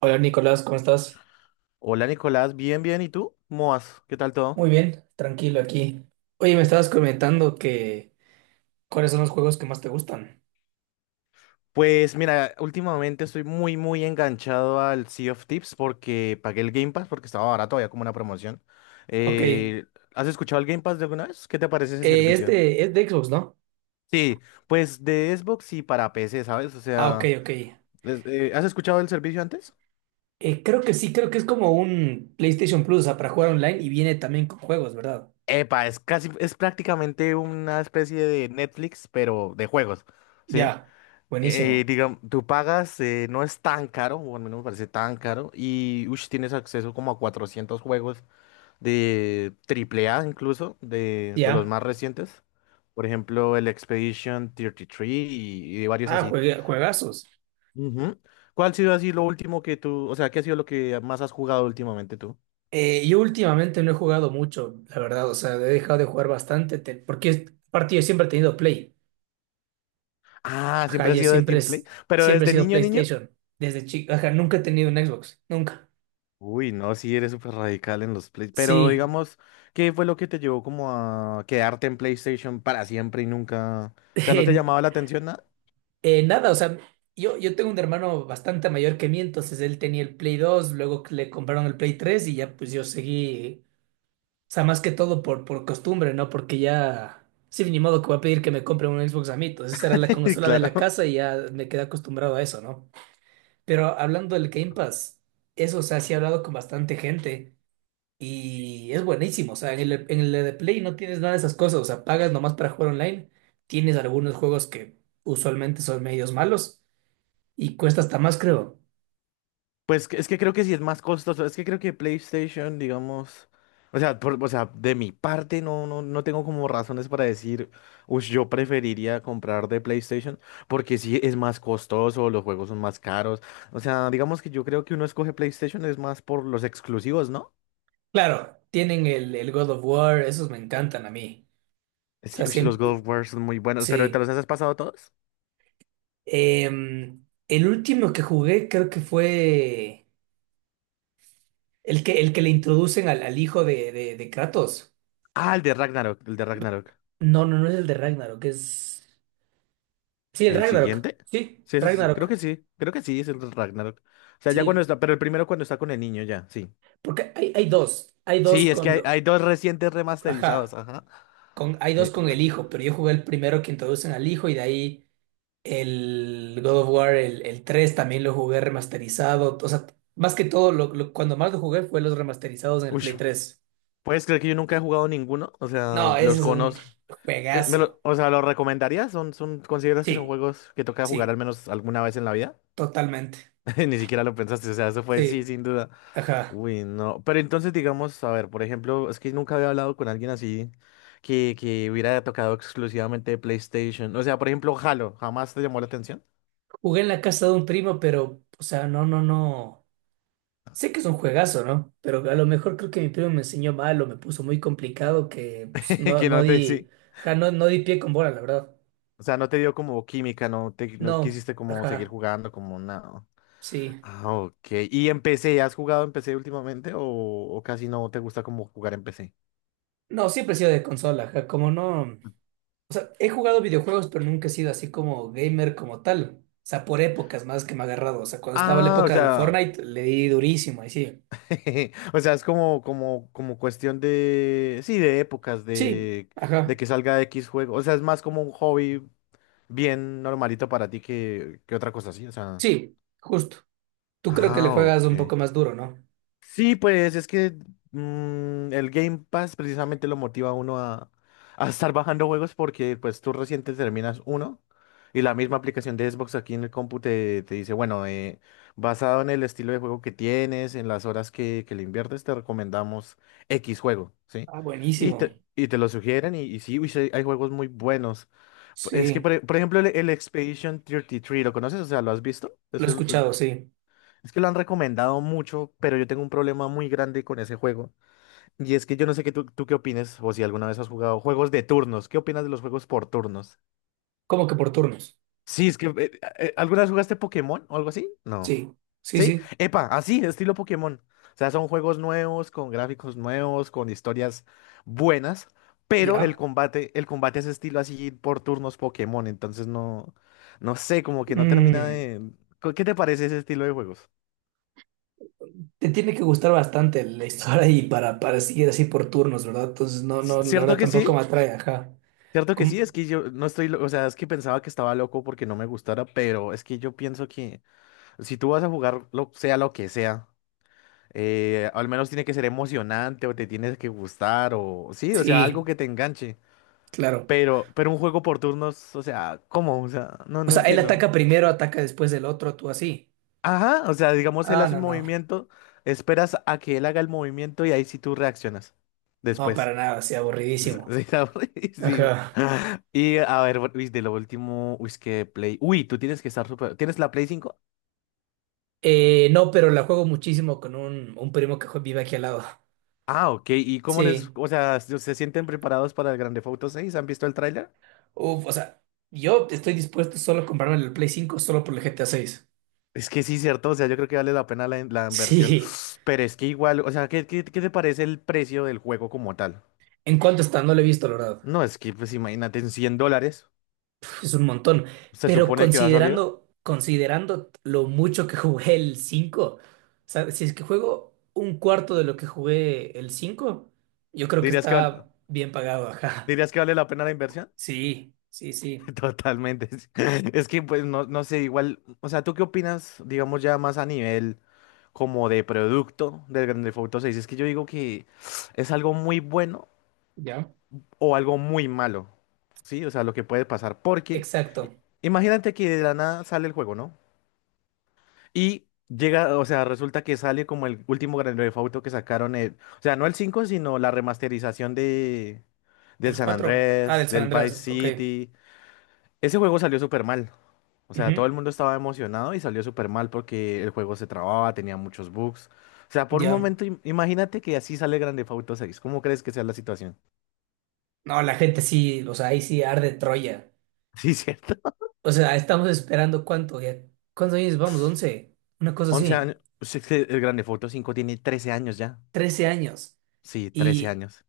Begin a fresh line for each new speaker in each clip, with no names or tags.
Hola Nicolás, ¿cómo estás?
Hola Nicolás, bien, bien. ¿Y tú? ¿Cómo vas? ¿Qué tal todo?
Muy bien, tranquilo aquí. Oye, me estabas comentando que cuáles son los juegos que más te gustan.
Pues mira, últimamente estoy muy enganchado al Sea of Tips porque pagué el Game Pass porque estaba barato, había como una promoción.
Ok, eh,
Eh, ¿Has escuchado el Game Pass de alguna vez? ¿Qué te parece ese servicio?
este es de Xbox, ¿no?
Sí, pues de Xbox y para PC, ¿sabes? O
Ah, ok,
sea,
ok.
¿has escuchado el servicio antes?
Creo que sí, creo que es como un PlayStation Plus, o sea, para jugar online y viene también con juegos, ¿verdad?
Epa, es casi, es prácticamente una especie de Netflix, pero de juegos, ¿sí?
Ya, buenísimo.
Digamos, tú pagas, no es tan caro, o al menos me parece tan caro, y ush, tienes acceso como a 400 juegos de triple A incluso, de los
Ya.
más recientes. Por ejemplo, el Expedition 33 y, tres y varios
Ah,
así.
juegue- juegazos.
Ujú. ¿Cuál ha sido así lo último que tú, o sea, qué ha sido lo que más has jugado últimamente tú?
Yo últimamente no he jugado mucho, la verdad, o sea, he dejado de jugar bastante, te- porque es- aparte yo siempre he tenido Play.
Ah,
Ajá,
siempre has
yo
sido de
siempre,
Team Play,
es-
pero
siempre he
desde
sido
niño, niño.
PlayStation, desde chico. Ajá, nunca he tenido un Xbox, nunca.
Uy, no, sí, eres súper radical en los Play. Pero
Sí,
digamos, ¿qué fue lo que te llevó como a quedarte en PlayStation para siempre y nunca? O sea, ¿no te
eh,
llamaba la atención nada?
nada, o sea, yo tengo un hermano bastante mayor que mí, entonces él tenía el Play 2, luego que le compraron el Play 3 y ya pues yo seguí, o sea, más que todo por costumbre, ¿no? Porque ya, sí, ni modo que voy a pedir que me compren un Xbox a mí, entonces esa era la consola de la
Claro.
casa y ya me quedé acostumbrado a eso, ¿no? Pero hablando del Game Pass, eso, o sea, sí he hablado con bastante gente. Y es buenísimo, o sea, en el de Play no tienes nada de esas cosas, o sea, pagas nomás para jugar online, tienes algunos juegos que usualmente son medios malos y cuesta hasta más, creo.
Es que creo que sí es más costoso. Es que creo que PlayStation, digamos. O sea, o sea, de mi parte no tengo como razones para decir, uy, yo preferiría comprar de PlayStation, porque sí es más costoso, los juegos son más caros. O sea, digamos que yo creo que uno escoge PlayStation es más por los exclusivos, ¿no?
Claro, tienen el God of War, esos me encantan a mí.
Es
O
que
sea,
uy, los
siempre,
God of War son muy buenos, pero ¿te
sí.
los has pasado todos?
El último que jugué creo que fue el que le introducen al hijo de Kratos.
Ah, el de Ragnarok, el de Ragnarok.
No, no, no es el de Ragnarok, es... Sí, el
¿El
Ragnarok,
siguiente?
sí,
Sí, creo que
Ragnarok.
sí, creo que sí, es el de Ragnarok. O sea, ya cuando
Sí.
está, pero el primero cuando está con el niño, ya, sí.
Porque hay dos, hay dos
Sí, es que
con,
hay dos recientes remasterizados,
ajá,
ajá.
con, hay dos
Eh,
con
c-
el hijo, pero yo jugué el primero que introducen al hijo y de ahí el God of War, el 3 también lo jugué remasterizado, o sea, más que todo, cuando más lo jugué fue los remasterizados en el
uy,
Play tres.
¿puedes creer que yo nunca he jugado ninguno? O sea,
No, ese
los
es un
conozco.
juegazo.
O sea, ¿los recomendarías? ¿Son, son, consideras que son
Sí,
juegos que toca jugar al
sí,
menos alguna vez en la vida?
totalmente.
Ni siquiera lo pensaste, o sea, eso fue sí,
Sí,
sin duda.
ajá.
Uy, no. Pero entonces, digamos, a ver, por ejemplo, es que nunca había hablado con alguien así que hubiera tocado exclusivamente PlayStation. O sea, por ejemplo, Halo, ¿jamás te llamó la atención?
Jugué en la casa de un primo, pero, o sea, no, no, no. Sé que es un juegazo, ¿no? Pero a lo mejor creo que mi primo me enseñó mal o me puso muy complicado que pues, no,
Que
no
no te,
di,
sí.
ajá, no, no di pie con bola, la verdad.
O sea, no te dio como química, no te, no
No,
quisiste como seguir
ajá,
jugando, como nada.
sí.
Ah, ok. ¿Y en PC? ¿Has jugado en PC últimamente o casi no te gusta como jugar en PC?
No, siempre he sido de consola, ajá, como no. O sea, he jugado videojuegos, pero nunca he sido así como gamer como tal. O sea, por épocas más que me ha agarrado. O sea, cuando estaba la
Ah, o
época del
sea.
Fortnite, le di durísimo, ahí sí.
O sea, es como cuestión de, sí, de épocas,
Sí, ajá,
de que salga X juego. O sea, es más como un hobby bien normalito para ti que otra cosa así. O sea,
sí, justo. Tú creo que le
ah,
juegas un
ok.
poco más duro, ¿no?
Sí, pues es que el Game Pass precisamente lo motiva a uno a estar bajando juegos porque pues tú recién te terminas uno y la misma aplicación de Xbox aquí en el compu te, te dice, bueno, basado en el estilo de juego que tienes, en las horas que le inviertes, te recomendamos X juego, ¿sí?
Ah, buenísimo.
Y te lo sugieren y sí, uy, sí, hay juegos muy buenos. Es que,
Sí,
por ejemplo, el Expedition 33, ¿lo conoces? O sea, ¿lo has visto?
lo he escuchado, sí.
Es que lo han recomendado mucho, pero yo tengo un problema muy grande con ese juego. Y es que yo no sé qué tú, tú qué opines, o si alguna vez has jugado juegos de turnos. ¿Qué opinas de los juegos por turnos?
Como que por turnos?
Sí, es que ¿alguna vez jugaste Pokémon o algo así? No.
Sí, sí,
¿Sí?
sí,
Epa, así, estilo Pokémon. O sea, son juegos nuevos, con gráficos nuevos, con historias buenas, pero
ya.
el combate es estilo así por turnos Pokémon. Entonces no, no sé, como que no termina
Mm,
de. ¿Qué te parece ese estilo de juegos?
Te tiene que gustar bastante la historia y para seguir así por turnos, ¿verdad? Entonces, no, no, la
¿Cierto
verdad
que sí?
tampoco me atrae, ajá.
Cierto que sí,
¿Cómo?
es que yo no estoy, lo- o sea, es que pensaba que estaba loco porque no me gustara, pero es que yo pienso que si tú vas a jugar, lo, sea lo que sea, al menos tiene que ser emocionante o te tienes que gustar o sí, o sea, algo
Sí,
que te enganche.
claro.
Pero un juego por turnos, o sea, ¿cómo? O sea, no,
O
no
sea, él
entiendo.
ataca primero, ataca después del otro, tú así.
Ajá, o sea, digamos, él
Ah,
hace
no,
un
no.
movimiento, esperas a que él haga el movimiento y ahí sí tú reaccionas
No,
después.
para nada, así
Sí,
aburridísimo.
está aburridísimo.
Ajá.
Y a ver, uy, de lo último, uy, es que Play. Uy, tú tienes que estar super. ¿Tienes la Play cinco?
No, pero la juego muchísimo con un primo que jue- vive aquí al lado.
Ah, ok. ¿Y cómo les,
Sí.
o sea, se sienten preparados para el Grand Theft Auto 6? ¿Han visto el tráiler?
Uf, o sea, yo estoy dispuesto solo a comprarme el Play 5 solo por el GTA 6.
Es que sí, cierto. O sea, yo creo que vale la pena la, la inversión.
Sí.
Pero es que igual, o sea, ¿qué, qué, qué te parece el precio del juego como tal?
¿En cuánto está? No lo he visto, la verdad.
No, es que, pues imagínate, en $100
Uf, es un montón.
se
Pero
supone que va a salir.
considerando, considerando lo mucho que jugué el 5, o sea, si es que juego un cuarto de lo que jugué el 5, yo creo que
¿Dirías que, val-
está bien pagado, ajá.
¿Dirías que vale la pena la inversión?
Sí, sí, sí.
Totalmente. Es que pues no, no sé, igual, o sea, ¿tú qué opinas, digamos ya más a nivel como de producto del Grand Theft Auto seis? Es que yo digo que es algo muy bueno
¿Ya?
o algo muy malo, ¿sí? O sea, lo que puede pasar, porque i-
Exacto.
imagínate que de la nada sale el juego, ¿no? Y llega, o sea, resulta que sale como el último Grand Theft Auto que sacaron, o sea, no el 5 sino la remasterización del
¿Del
San
cuatro? Ah, del
Andrés,
San
del Vice
Andrés. Ok.
City. Ese juego salió súper mal. O sea, todo
Ujú,
el mundo estaba emocionado y salió súper mal porque el juego se trababa, tenía muchos bugs. O sea, por un
ya.
momento, imagínate que así sale Grand Theft Auto 6. ¿Cómo crees que sea la situación?
No, la gente sí, o sea, ahí sí arde Troya.
Sí, cierto.
O sea, estamos esperando cuánto, ya. ¿Cuántos años vamos? Once. Una cosa
11
así.
años. Sí, es que el Grand Theft Auto 5 tiene 13 años ya.
13 años.
Sí, trece
Y
años.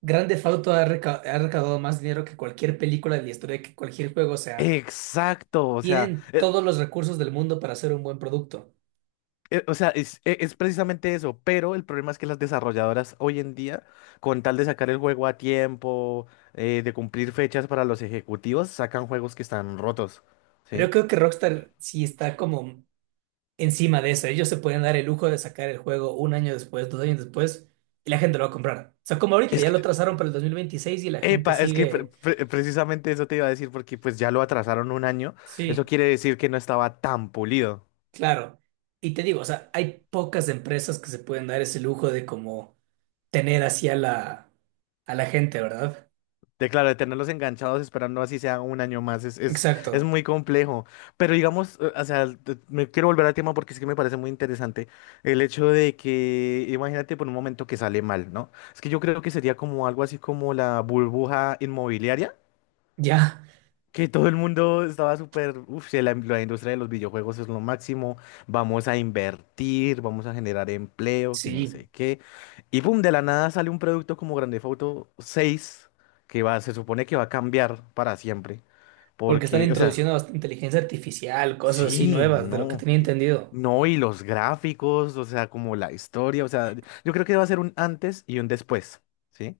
Grand Theft Auto ha, reca- ha recaudado más dinero que cualquier película de la historia, que cualquier juego. O sea,
Exacto.
tienen todos los recursos del mundo para hacer un buen producto.
O sea, es precisamente eso. Pero el problema es que las desarrolladoras hoy en día, con tal de sacar el juego a tiempo, de cumplir fechas para los ejecutivos, sacan juegos que están rotos.
Pero yo
¿Sí?
creo que Rockstar sí está como encima de eso. Ellos se pueden dar el lujo de sacar el juego un año después, dos años después, y la gente lo va a comprar. O sea, como ahorita
Es
ya lo
que
trazaron para el 2026 y la gente
Epa, es que
sigue.
precisamente eso te iba a decir porque pues ya lo atrasaron 1 año. Eso
Sí,
quiere decir que no estaba tan pulido.
claro. Y te digo, o sea, hay pocas empresas que se pueden dar ese lujo de como tener así a la gente, ¿verdad?
De claro, de tenerlos enganchados esperando así sea 1 año más es
Exacto.
muy complejo. Pero digamos, o sea, me quiero volver al tema porque es que me parece muy interesante el hecho de que, imagínate por un momento que sale mal, ¿no? Es que yo creo que sería como algo así como la burbuja inmobiliaria.
Ya.
Que todo el mundo estaba súper, uff, la industria de los videojuegos es lo máximo, vamos a invertir, vamos a generar empleo, que no
Sí,
sé qué. Y pum, de la nada sale un producto como Grand Theft Auto 6, que va, se supone que va a cambiar para siempre,
porque están
porque, o sea,
introduciendo hasta inteligencia artificial, cosas así
sí,
nuevas, de lo que tenía
no, y-
entendido.
no, y los gráficos, o sea, como la historia, o sea, yo creo que va a ser un antes y un después, ¿sí?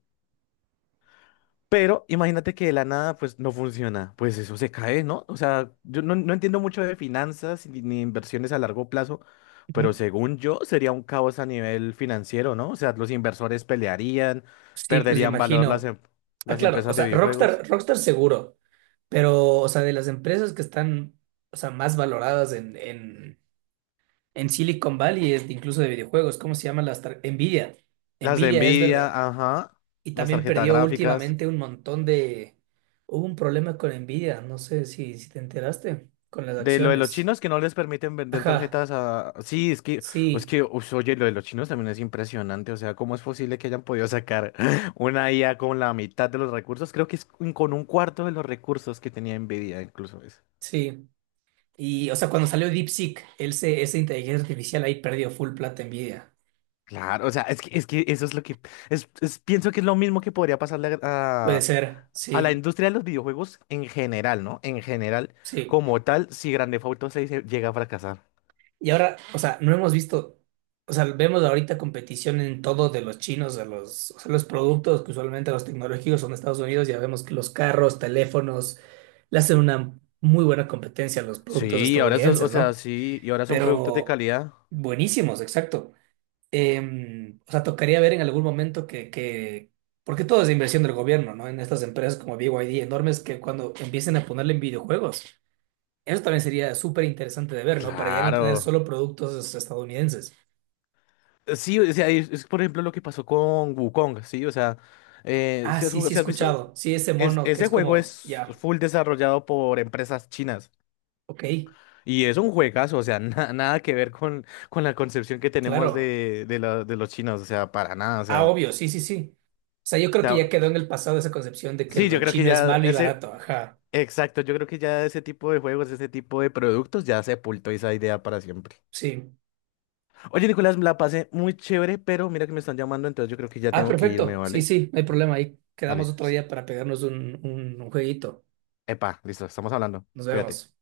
Pero imagínate que de la nada, pues no funciona. Pues eso se cae, ¿no? O sea, yo no, no entiendo mucho de finanzas ni inversiones a largo plazo, pero
Ujú.
según yo sería un caos a nivel financiero, ¿no? O sea, los inversores pelearían,
Sí, pues me
perderían valor las,
imagino. Ah,
las
claro, o
empresas de
sea,
videojuegos,
Rockstar, Rockstar seguro, pero, o sea, de las empresas que están, o sea, más valoradas en Silicon Valley, es de- incluso de videojuegos, ¿cómo se llama? Las tar- Nvidia.
las de
Nvidia es de
Nvidia,
la...
ajá,
Y
las
también
tarjetas
perdió
gráficas.
últimamente un montón de... Hubo un problema con Nvidia, no sé si, si te enteraste, con las
De lo de los
acciones.
chinos que no les permiten vender
Ajá,
tarjetas a... Sí,
sí,
ush, oye, lo de los chinos también es impresionante. O sea, ¿cómo es posible que hayan podido sacar una IA con la mitad de los recursos? Creo que es con un cuarto de los recursos que tenía Nvidia, incluso eso.
sí. Y, o sea, cuando salió DeepSeek, ese se- esa inteligencia artificial ahí perdió full plata envidia.
Claro, o sea, es que eso es lo que... Es, pienso que es lo mismo que podría pasarle
Puede ser,
a la
sí,
industria de los videojuegos en general, ¿no? En general,
sí.
como tal, si Grand Theft Auto seis se llega a fracasar.
Y ahora, o sea, no hemos visto, o sea, vemos ahorita competición en todo de los chinos, de los, o sea, los productos que usualmente los tecnológicos son de Estados Unidos, ya vemos que los carros, teléfonos, le hacen una muy buena competencia a los productos
Sí, y ahora eso, o
estadounidenses,
sea,
¿no?
sí, y ahora son productos de
Pero
calidad.
buenísimos, exacto. O sea, tocaría ver en algún momento que, porque todo es inversión del gobierno, ¿no? En estas empresas como BYD enormes que cuando empiecen a ponerle en videojuegos, eso también sería súper interesante de ver, ¿no? Para ya no tener
Claro.
solo productos estadounidenses.
Sí, o sea, es, por ejemplo lo que pasó con Wukong, ¿sí? O sea,
Ah,
¿sí has,
sí, sí, he
sí has visto?
escuchado. Sí, ese
Es,
mono que
ese
es
juego
como,
es
ya,
full desarrollado por empresas chinas
ok,
y es un juegazo, o sea, nada que ver con la concepción que tenemos
claro.
de, de los chinos, o sea, para nada,
Ah, obvio, sí, sí, sí. O sea, yo creo que ya
sea,
quedó en el pasado esa concepción de que
sí, yo
lo
creo que
chino es
ya
malo y
ese,
barato, ajá,
exacto, yo creo que ya ese tipo de juegos, ese tipo de productos ya sepultó esa idea para siempre.
sí.
Oye, Nicolás, me la pasé muy chévere, pero mira que me están llamando, entonces yo creo que ya
Ah,
tengo que irme,
perfecto, sí,
¿vale?
sí, no hay problema, ahí quedamos
Dale.
otro día para pegarnos un jueguito.
Epa, listo, estamos hablando.
Nos vemos.
Cuídate.